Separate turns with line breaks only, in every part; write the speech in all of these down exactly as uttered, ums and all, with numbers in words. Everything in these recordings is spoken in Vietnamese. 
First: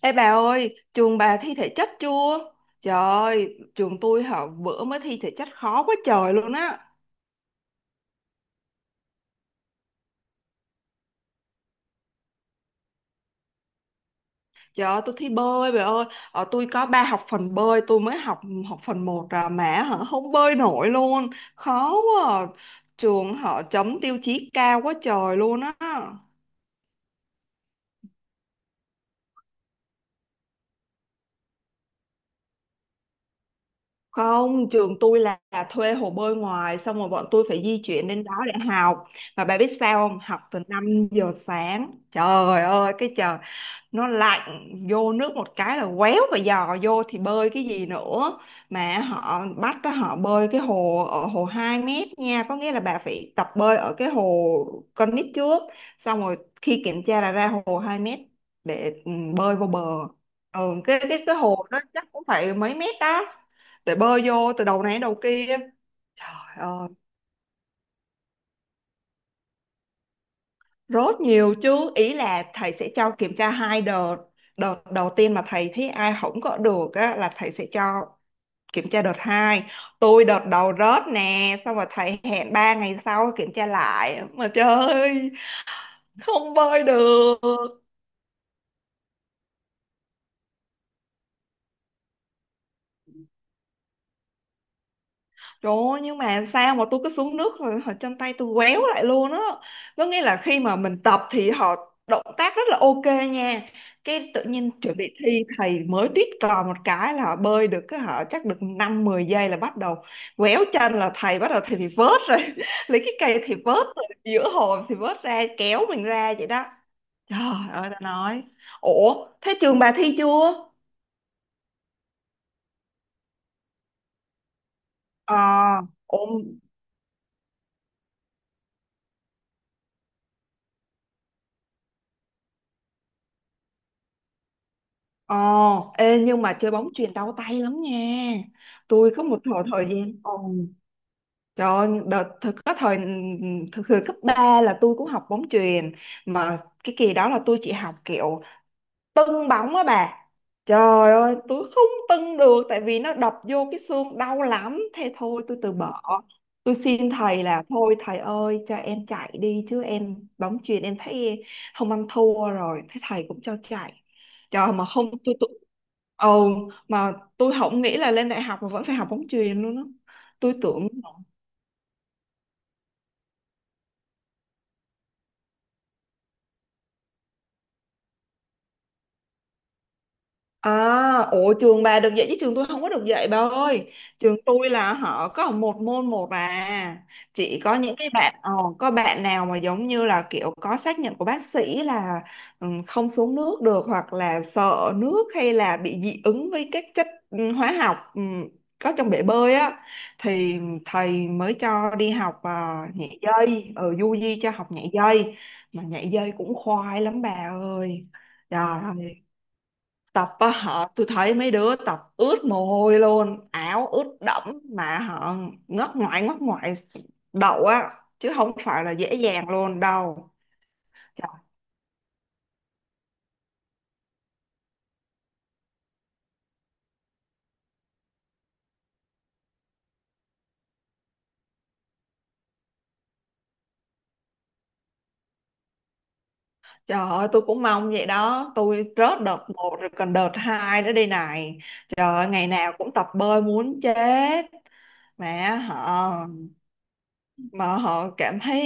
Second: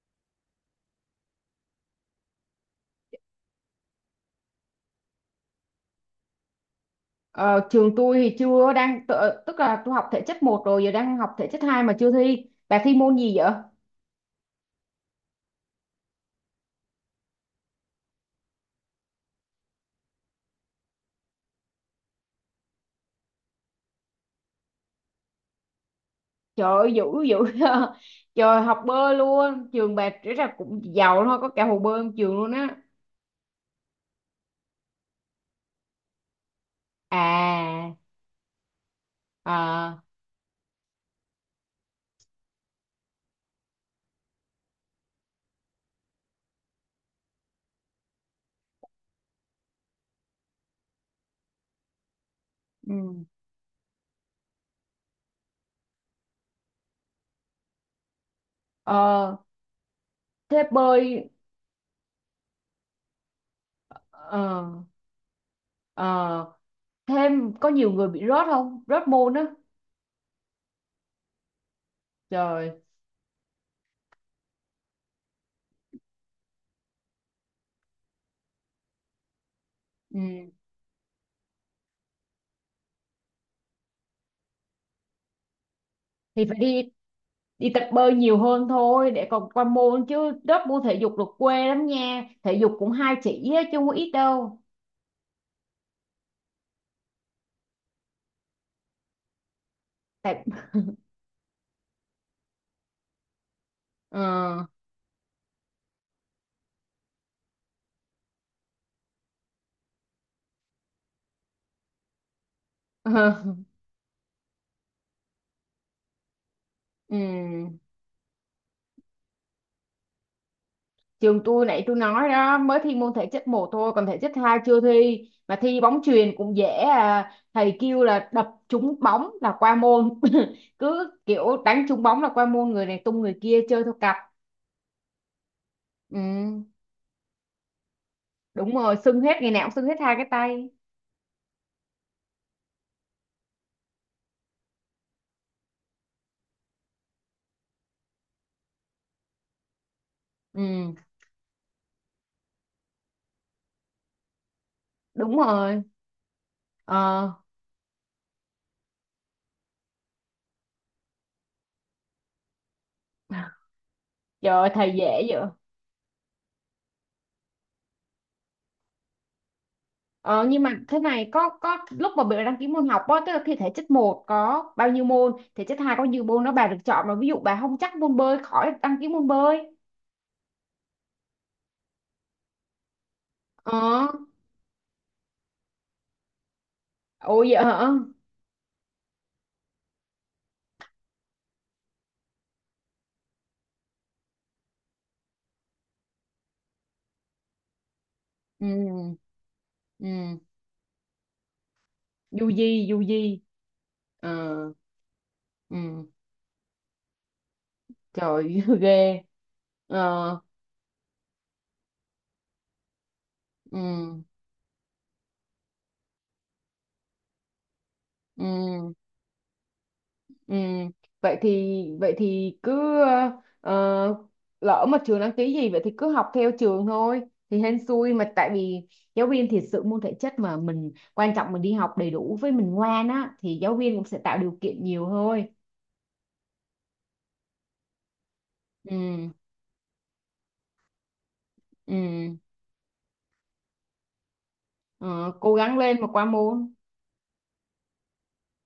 Ê bà ơi, trường bà thi thể chất chưa? Trời ơi, trường tôi hả bữa mới thi thể chất khó quá trời luôn á.
Ờ, trường tôi thì chưa đang tự- tức là tôi học thể chất một rồi giờ đang học thể chất hai mà chưa thi. Bà thi môn gì vậy?
Trời ơi, tôi thi bơi bà ơi. Ờ, tôi có ba học phần bơi, tôi mới học học phần một, à mà hả không bơi nổi luôn. Khó quá. À. Trường họ chấm tiêu chí cao quá trời luôn á.
Trời ơi, dữ dữ trời, học bơi luôn? Trường bà rất là cũng giàu thôi, có cả hồ bơi trong trường luôn á.
Không, trường tôi là là thuê hồ bơi ngoài, xong rồi bọn tôi phải di
À.
chuyển đến đó để học. Mà bà biết
À.
sao không? Học từ năm giờ sáng. Trời ơi, cái trời nó lạnh, vô nước một cái là quéo, và dò vô thì bơi cái gì nữa. Mà họ bắt đó, họ bơi cái hồ ở hồ hai mét nha, có nghĩa là bà
Ừ.
phải tập bơi ở cái hồ con nít trước, xong rồi khi kiểm tra là ra hồ hai mét, để ừ,
Ờ,
bơi vô bờ. ừ,
thế
cái cái
bơi.
cái hồ đó chắc cũng phải mấy mét đó, để bơi vô từ
Ờ,
đầu này đến đầu kia.
ờ,
Trời ơi.
thêm có nhiều người bị rớt, không, rớt môn á?
Rốt nhiều chứ, ý là
Trời.
thầy sẽ cho kiểm tra hai đợt. Đợt đầu tiên mà thầy thấy ai không có được á, là thầy sẽ cho kiểm tra đợt hai.
Ừ.
Tôi đợt đầu rớt nè, xong rồi thầy hẹn ba ngày sau kiểm tra lại. Mà trời ơi,
Thì
không
phải
bơi
đi
được.
đi tập bơi nhiều hơn thôi để còn qua môn chứ, lớp môn thể dục được quê lắm nha, thể dục cũng hai chỉ á, chứ không có ít đâu.
Trời ơi, nhưng mà sao mà tôi cứ xuống nước rồi họ chân tay tôi quéo lại luôn á. Có nghĩa là
Tại.
khi mà mình tập thì họ động tác rất là ok nha.
ờ
Cái tự nhiên chuẩn bị thi thầy mới tuyết cò một cái là họ bơi được, cái họ chắc được năm mười giây là bắt đầu quéo chân, là thầy bắt đầu thầy thì vớt rồi Lấy
ờ.
cái cây thì vớt rồi, giữa hồ thì vớt ra kéo mình ra vậy đó. Trời
Ừm.
ơi ta nói. Ủa thế trường bà thi chưa?
Trường tôi nãy tôi nói đó, mới thi môn thể chất một thôi, còn thể chất hai chưa thi.
Ờ,
Mà thi bóng
ủa.
chuyền cũng dễ à. Thầy kêu là đập trúng bóng là qua môn cứ kiểu đánh trúng bóng là qua môn, người này tung người kia chơi theo cặp.
Ồ, ê,
Ừ.
nhưng mà chơi bóng chuyền đau tay lắm nha.
Đúng rồi,
Tôi
sưng
có
hết,
một
ngày
thời
nào cũng sưng
thời
hết
gian.
hai cái
Ồ,
tay.
trời ơi, đợt thực có thời thực thời cấp ba là tôi cũng học bóng chuyền, mà cái kỳ đó là tôi chỉ học kiểu tưng bóng á bà.
Ừ.
Trời ơi tôi không tưng được, tại vì nó đập vô cái xương đau lắm, thế
Đúng
thôi tôi từ
rồi.
bỏ. Tôi xin
Ờ.
thầy là thôi thầy ơi cho em chạy đi, chứ em bóng chuyền em thấy không ăn thua rồi, thế thầy cũng cho chạy.
Trời ơi,
Trời, mà
thầy dễ
không, tôi
vậy.
tôi ừ, mà tôi không nghĩ là lên đại học mà vẫn phải học bóng chuyền luôn á.
Ờ,
Tôi
nhưng mà
tưởng.
thế này, có có lúc mà bà đăng ký môn học á, tức là thi thể chất một có bao nhiêu môn, thể chất hai có bao nhiêu môn đó, bà được chọn mà. Ví dụ bà không chắc môn bơi, khỏi đăng ký môn bơi.
À, ủa trường bà được dạy chứ trường tôi không có được dạy bà ơi.
Ờ,
Trường tôi là họ có một môn một à.
ủa
Chỉ
vậy
có
hả?
những cái bạn, ờ, có bạn nào mà giống như là kiểu có xác nhận của bác sĩ là, ừ, không xuống nước được, hoặc là sợ nước, hay là bị dị ứng với các chất, ừ, hóa học, ừ, có trong
Ừ.
bể bơi á,
Ừ.
thì thầy mới cho đi học,
Du
ờ,
di, du
nhảy
di.
dây, ở du
Ờ.
di cho học nhảy dây.
Ừ.
Mà nhảy dây cũng khoai lắm bà ơi. Trời
Trời ghê.
ơi tập
Ờ.
á họ, tôi thấy mấy đứa tập ướt mồ hôi luôn, áo ướt
Ừ.
đẫm mà họ ngất ngoại, ngất ngoại đậu á, chứ không phải là
Ừ.
dễ dàng luôn đâu.
Ừ,
Trời,
vậy thì vậy thì cứ ờ, ờ, lỡ mà trường đăng ký gì vậy thì cứ học theo trường thôi, thì hên xui. Mà tại vì giáo viên thiệt sự môn thể chất mà mình quan trọng, mình đi học đầy đủ với mình ngoan á thì giáo viên cũng sẽ tạo điều kiện nhiều thôi.
trời ơi tôi cũng mong vậy đó, tôi rớt
Ừ.
đợt một rồi, còn đợt hai nữa đây này. Trời ơi,
Ừ.
ngày nào cũng tập bơi muốn chết.
Ờ, cố
mà
gắng lên mà
họ
qua môn.
mà họ cảm thấy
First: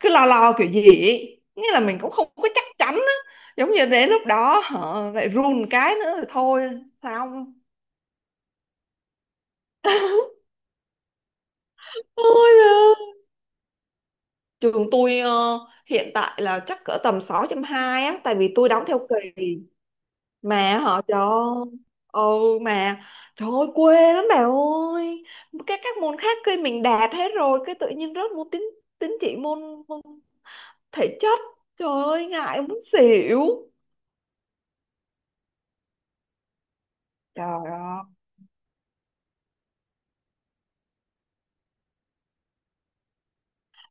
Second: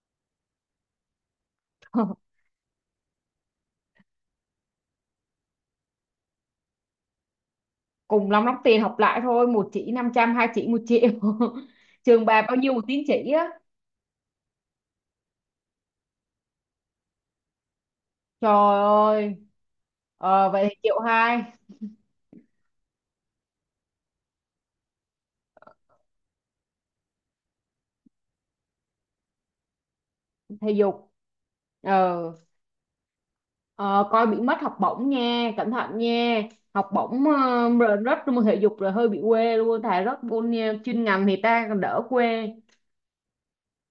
cứ lo lo kiểu gì ấy. Nghĩa là mình cũng không có chắc chắn á, giống như đến lúc đó họ lại run cái nữa rồi thôi sao.
Cùng lắm lắm tiền học lại thôi, một chỉ năm trăm, hai chỉ một triệu. Trường bà
Ôi
bao nhiêu một tín
da.
chỉ á?
Trường tôi, ờ, hiện tại là chắc cỡ tầm sáu chấm hai á, tại vì tôi
Trời
đóng theo
ơi.
kỳ.
Ờ, vậy thì
Mà
triệu
họ trời
hai.
ơi, ừ mà trời ơi quê lắm bà ơi. Các các môn khác kia mình đạt hết rồi, cái tự nhiên rớt môn tín tín chỉ môn, môn
Thể dục.
thể chất. Trời
Ờ.
ơi ngại muốn xỉu.
Ờ, coi bị mất học bổng nha, cẩn thận nha. Học bổng,
Trời
ờ, rồi
ơi,
rớt môn thể dục rồi hơi bị quê luôn, thà rớt môn ờ, chuyên ngành thì ta còn đỡ quê.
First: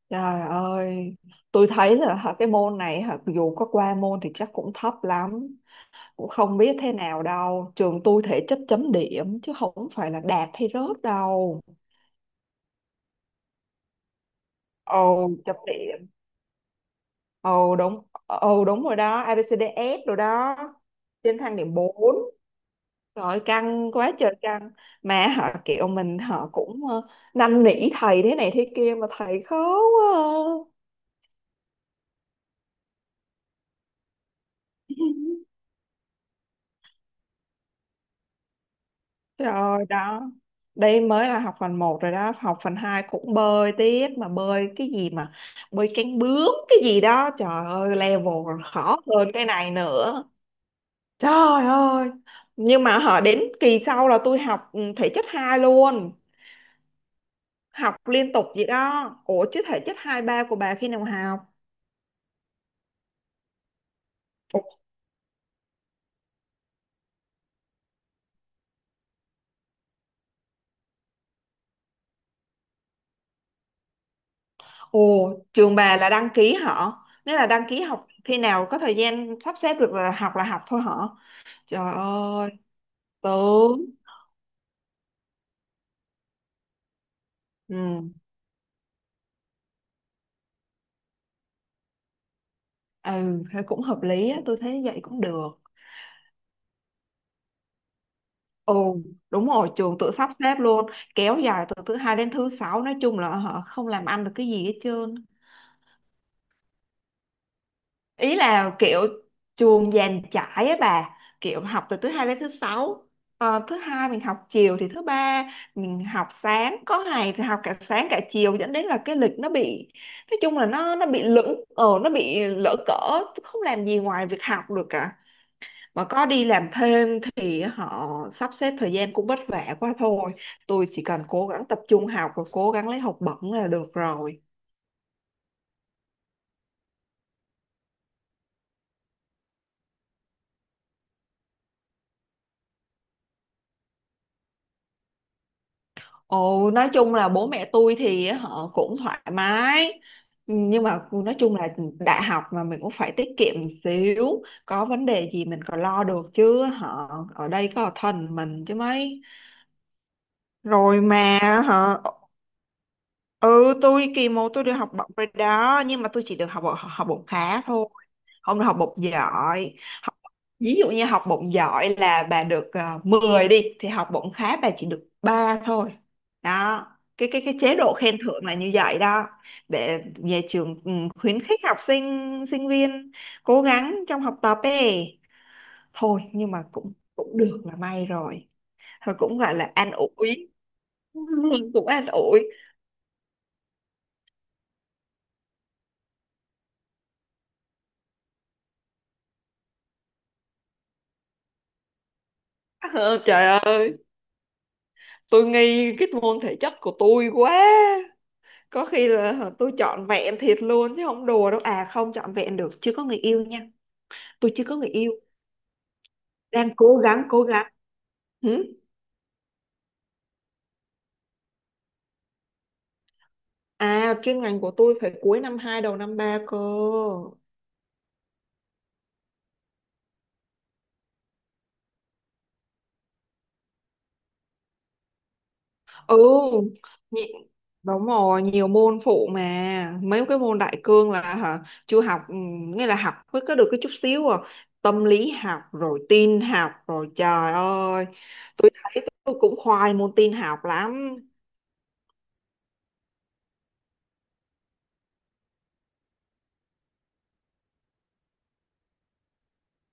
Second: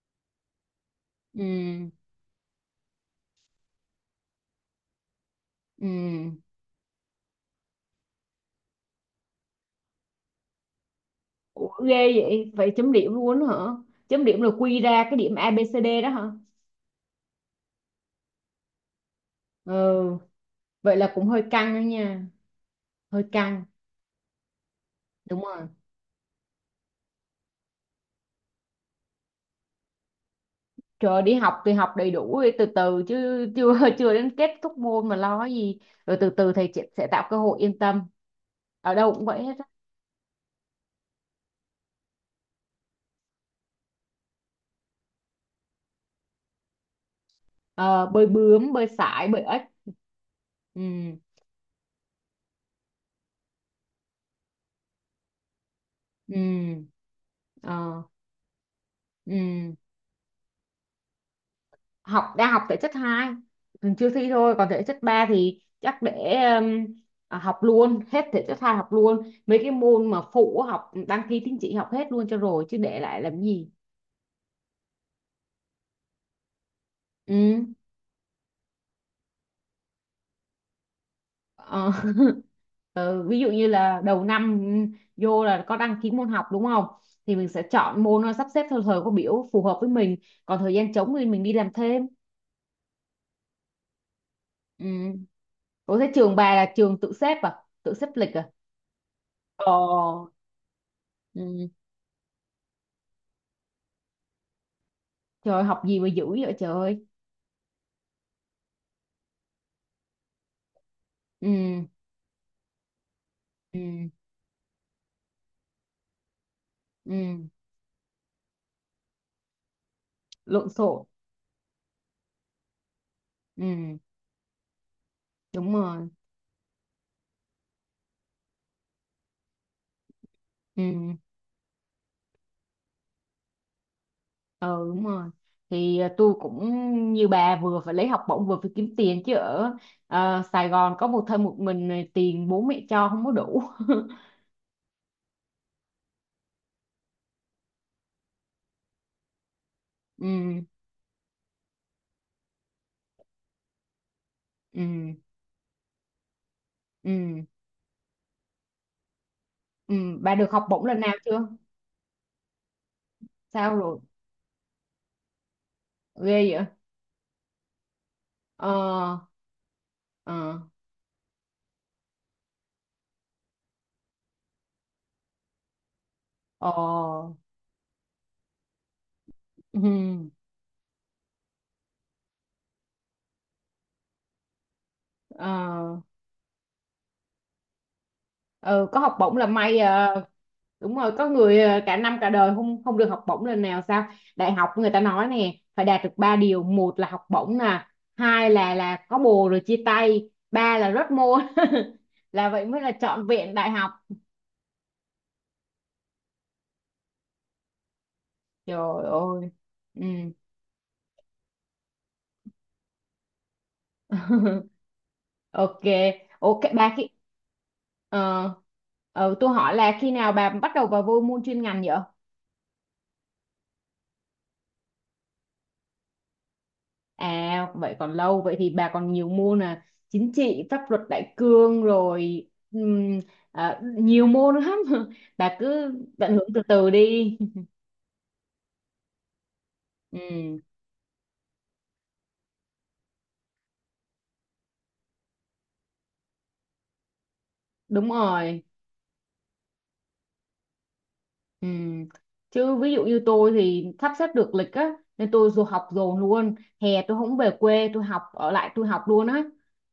trời ơi tôi
Ừ.
thấy là hả, cái môn này hả, dù có qua môn thì chắc cũng thấp lắm. Cũng
Ừ.
không biết thế nào đâu, trường tôi thể chất chấm điểm chứ không phải là đạt hay rớt đâu.
Ủa, ghê vậy, vậy chấm điểm luôn đó hả? Chấm điểm là quy ra cái
ồ
điểm A,
chấm
ABCD
điểm
đó hả?
ồ đúng ồ đúng rồi đó, A
Ừ,
ABCDF rồi đó,
vậy là cũng
trên
hơi
thang
căng
điểm
đó
bốn.
nha. Hơi
Rồi,
căng.
căng quá trời căng, mà
Đúng
họ
rồi.
kiểu mình họ cũng, ờ, năn nỉ thầy thế này thế kia mà thầy khó quá.
Trời, đi học thì học đầy đủ đi, từ từ chứ, chưa chưa đến kết thúc môn mà
À.
lo cái gì. Rồi từ từ thầy chị sẽ tạo cơ hội, yên tâm, ở đâu cũng vậy
Trời
hết.
ơi đó. Đây mới là học phần một rồi đó, học phần hai cũng bơi tiếp. Mà bơi cái gì mà, bơi cánh bướm cái gì đó, trời ơi
Ờ, bơi
level còn
bướm, bơi
khó
sải,
hơn
bơi
cái
ếch.
này nữa.
Ừ.
Trời ơi. Nhưng mà họ đến kỳ sau là tôi học, ừ, thể chất hai luôn.
Ừ.
Học
Ờ.
liên tục vậy đó. Ủa chứ
Ừ.
thể chất hai ba của bà khi nào học?
Học, đang học thể chất hai, mình chưa thi thôi.
Ồ
Còn thể chất ba thì chắc để um, à, học luôn hết thể chất hai, học luôn mấy cái môn mà phụ á, học đăng ký tín chỉ học hết luôn cho rồi chứ để lại làm gì.
trường bà là đăng ký họ, nếu là đăng
Ừ.
ký học khi nào có thời gian sắp xếp được là học là học thôi hả?
Ờ.
Trời ơi,
Ờ, ví dụ như
tướng.
là đầu năm, ừ, vô là có đăng ký môn học đúng không, thì mình sẽ chọn
Ừ,
môn, nó sắp xếp theo thời khóa biểu phù hợp với mình. Còn thời gian trống thì mình đi làm thêm.
ừ thế cũng hợp lý á, tôi thấy
Ừ.
vậy cũng được.
Ủa thế trường bà là trường tự xếp à? Tự xếp lịch à?
Ồ đúng
Ờ.
rồi, trường tự sắp xếp luôn, kéo dài
Ừ.
từ thứ hai đến thứ sáu, nói chung là họ không làm ăn được cái gì hết trơn.
Trời ơi, học gì mà dữ vậy trời ơi.
Ý là kiểu trường dàn trải á bà,
Ừ.
kiểu học từ thứ hai đến thứ sáu. Ờ, thứ
Ừ.
hai mình học chiều thì thứ ba mình học sáng, có ngày
Ừ,
thì học cả sáng cả chiều, dẫn đến là cái lịch nó bị, nói chung là
lộn
nó
xộn.
nó bị lững, ờ nó bị lỡ cỡ, không làm gì
Ừ,
ngoài việc học được cả.
đúng
Mà
rồi.
có đi làm thêm thì họ sắp xếp thời gian cũng vất vả quá thôi. Tôi chỉ
Ừ,
cần cố gắng tập trung học và cố gắng lấy học bổng là được rồi.
ờ đúng rồi. Thì à, tôi cũng như bà, vừa phải lấy học bổng vừa phải kiếm tiền chứ ở ờ, Sài Gòn có một thân một mình này, tiền bố mẹ cho không có đủ.
Ồ nói chung là bố mẹ tôi thì họ cũng thoải mái,
Ừ.
nhưng mà nói chung là đại học mà mình cũng phải tiết kiệm một xíu,
Ừ.
có vấn đề gì mình còn lo được, chứ họ
Ừ.
ở đây có thần mình chứ mấy.
Ừ. Bà được học bổng lần
Rồi
nào
mà,
chưa?
hả, ừ
Sao rồi?
tôi kỳ một tôi được học bổng rồi đó, nhưng mà tôi
Ghê
chỉ được học
vậy?
bổng, học bổng khá thôi, không được học bổng
Ờ.
giỏi. Học,
Ờ.
ví dụ như học bổng giỏi là bà được, uh, mười đi, thì học bổng khá bà chỉ được ba thôi
Ờ.
đó. Cái cái cái chế độ khen thưởng là như vậy đó,
Ừ.
để nhà trường, ừ, khuyến khích học sinh sinh viên cố gắng trong học tập ấy
Ờ,
thôi, nhưng mà cũng cũng được là may rồi.
ừ, có học
Rồi
bổng
cũng
là
gọi là
may.
an
Ờ,
ủi.
đúng rồi, có người ờ,
Cũng
cả
an
năm cả
ủi.
đời không không được học bổng lần nào sao. Đại học người ta nói nè, phải đạt được ba điều: một là học bổng nè, hai là là có bồ rồi chia tay, ba là rớt môn là vậy mới là
Ờ,
trọn vẹn
trời
đại học.
ơi tôi nghi cái môn thể chất của tôi quá, có
Trời
khi
ơi.
là tôi
Ừ.
chọn vẹn thiệt luôn chứ không đùa đâu, à không chọn vẹn được, chưa có người yêu nha. Tôi chưa có người yêu,
Ok. Ok
đang
bà,
cố
khi
gắng cố gắng
ờ,
Hử?
ờ, tôi hỏi là khi nào bà bắt đầu vào vô môn chuyên ngành vậy.
À chuyên ngành của tôi phải cuối năm hai đầu năm ba cơ.
À vậy còn lâu, vậy thì bà còn nhiều môn là chính trị, pháp luật đại cương rồi, ừm, à, nhiều môn lắm bà cứ
Ừ,
tận hưởng từ từ
nhị-
đi.
đúng rồi nhiều môn phụ, mà mấy cái môn
Ừ,
đại cương là hả chưa học, ừ, nghĩa là học mới có được cái chút xíu à, tâm lý học rồi tin học rồi trời ơi.
đúng rồi.
Tôi thấy tôi cũng khoai môn tin học lắm.
Ừ. Chứ ví dụ như tôi thì sắp xếp được lịch á nên tôi dù học dồn luôn, hè tôi không về quê, tôi học ở lại, tôi học luôn á.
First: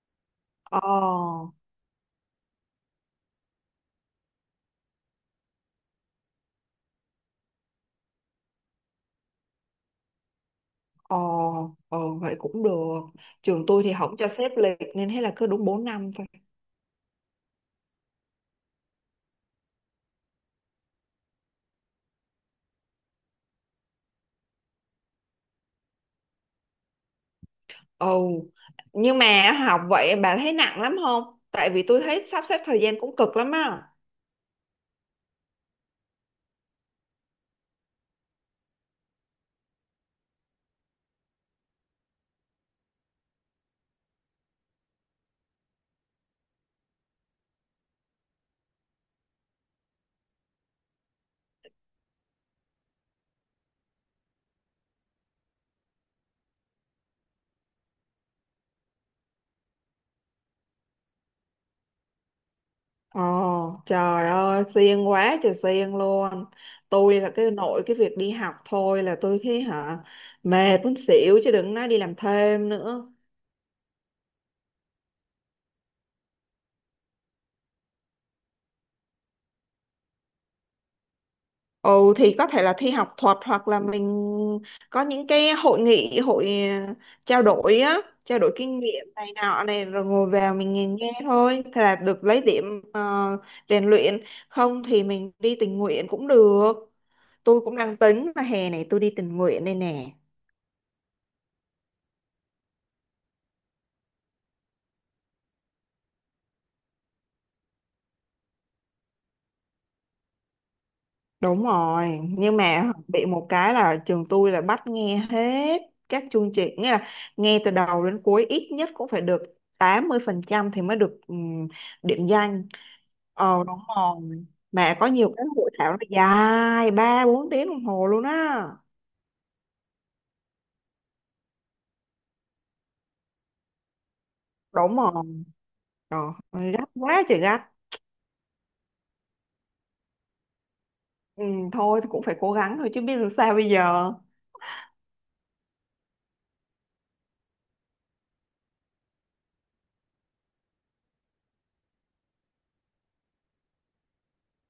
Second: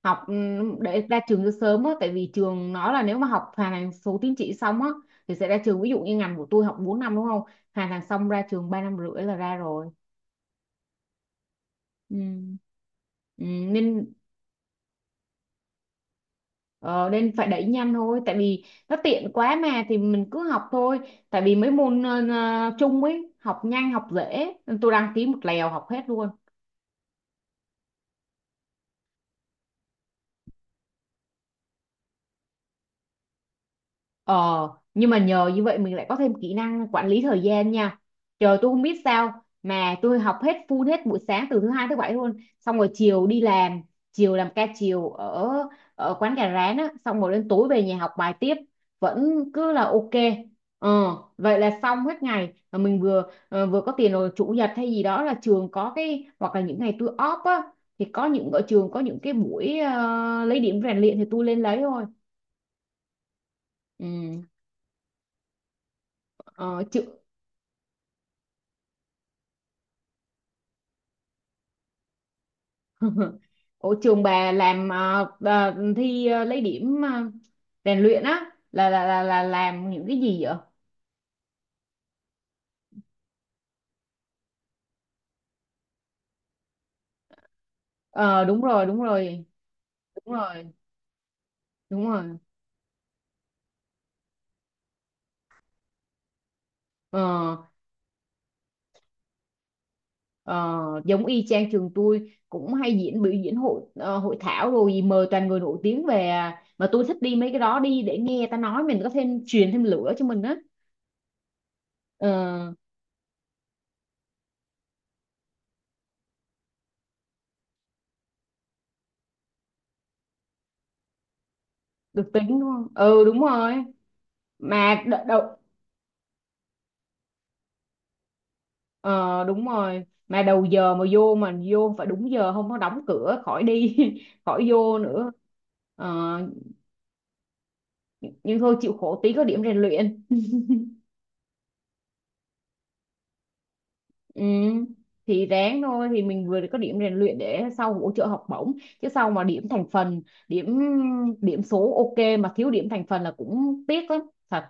Học ừm, để ra trường
Ờ
cho sớm á, tại vì trường nói là nếu mà học hoàn thành số tín chỉ xong á thì sẽ ra trường. Ví dụ như ngành của tôi học bốn năm đúng không, hoàn thành xong ra trường ba năm rưỡi là ra rồi.
ờ, ờ
Ừ.
vậy cũng được,
Ừ,
trường tôi thì
nên.
không cho xếp lịch nên thế là cứ đúng bốn năm thôi.
Ờ, nên phải đẩy nhanh thôi, tại vì nó tiện quá mà, thì mình cứ học thôi. Tại vì mấy môn ờ, ờ, chung ấy học nhanh, học dễ, tôi đăng ký một lèo học hết luôn.
Ừ, nhưng mà học vậy bà thấy nặng lắm không, tại vì tôi thấy sắp xếp thời gian cũng cực lắm á.
Ờ, nhưng mà nhờ như vậy mình lại có thêm kỹ năng quản lý thời gian nha. Trời, tôi không biết sao mà tôi học hết full hết buổi sáng từ thứ hai tới bảy luôn, xong rồi chiều đi làm, chiều làm ca chiều ở ở quán gà rán á, xong rồi đến tối về nhà học bài tiếp, vẫn cứ là ok. Ờ, vậy là xong hết ngày mà mình vừa ờ, vừa có tiền. Rồi chủ nhật hay gì đó là trường có cái, hoặc là những ngày tôi off á thì có những ở trường có những cái buổi ờ, lấy điểm rèn luyện thì tôi lên lấy thôi.
Ồ, trời
Ừ,
ơi, siêng quá trời siêng luôn.
ờ, chứ
Tôi là cái nội cái việc đi học thôi là tôi thấy hả, mệt muốn xỉu chứ đừng nói đi làm thêm nữa.
Ủa trường bà làm, ờ, bà thi, ờ, lấy điểm, ờ, rèn luyện á là, là là là làm những cái gì vậy?
Ồ, thì có thể là thi học thuật, hoặc là mình có những cái hội nghị, hội, ờ, trao đổi á, trao
Ờ
đổi
đúng
kinh
rồi, đúng
nghiệm này
rồi,
nọ này, rồi ngồi
đúng
vào
rồi,
mình nghe nghe thôi. Thế là
đúng
được
rồi.
lấy điểm, ờ, rèn luyện. Không thì mình đi tình nguyện cũng được.
Ờ.
Tôi cũng đang tính là hè này tôi đi tình nguyện đây nè.
Ờ, giống y chang, trường tôi cũng hay diễn, biểu diễn hội, ờ, hội thảo rồi gì, mời toàn người nổi tiếng về à. Mà tôi thích đi mấy cái đó, đi để nghe ta nói mình có thêm, truyền thêm lửa cho mình á.
Đúng rồi,
Ờ,
nhưng mà bị một cái là trường tôi là bắt nghe hết các chương trình, nghĩa là nghe từ đầu đến cuối ít nhất cũng phải được tám mươi phần trăm thì mới được, ừm, điểm
được tính đúng
danh.
không? Ừ đúng
Ờ đúng
rồi.
rồi. Mà
Mà
có nhiều cái
đợt,
hội thảo nó dài ba bốn tiếng đồng hồ luôn á.
ờ đúng rồi, mà đầu giờ mà vô mà vô phải đúng giờ, không có đóng cửa khỏi đi khỏi
Đúng
vô
rồi.
nữa.
Trời
Ờ,
ơi, gắt quá trời gắt.
nhưng thôi chịu khổ tí có điểm rèn luyện.
Ừ, thôi thì cũng phải cố gắng thôi chứ biết làm sao bây giờ.
Ừ. Thì ráng thôi, thì mình vừa có điểm rèn luyện để sau hỗ trợ học bổng. Chứ sau mà điểm thành phần, điểm điểm số ok mà thiếu điểm thành phần là cũng tiếc lắm, thật.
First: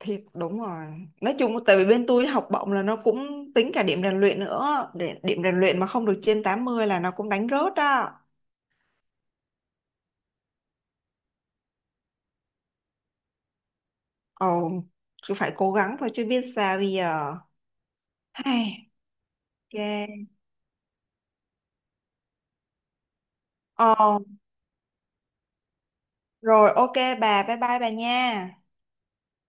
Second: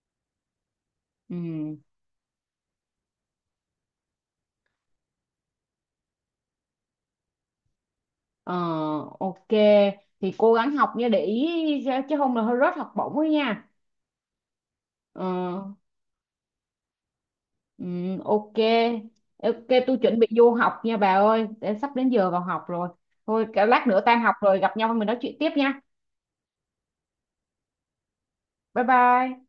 Thiệt đúng rồi. Nói
Ừ.
chung tại vì bên tôi học bổng là nó cũng tính cả điểm rèn luyện nữa. Điểm, điểm rèn luyện mà không được trên tám mươi là nó cũng đánh rớt đó.
Ờ, ok, thì cố gắng học nha, để ý, chứ không là hơi rớt học bổng ấy nha.
Ồ,
Ờ.
cứ phải cố gắng thôi chứ biết sao bây giờ.
Ừ, ok.
Hay,
Ok,
ok.
tôi chuẩn bị vô học nha bà ơi, để sắp đến giờ vào học rồi, thôi cả lát nữa
Ồ,
tan học rồi gặp nhau mình nói chuyện tiếp nha.
rồi ok bà, bye bye bà nha.
Bye bye.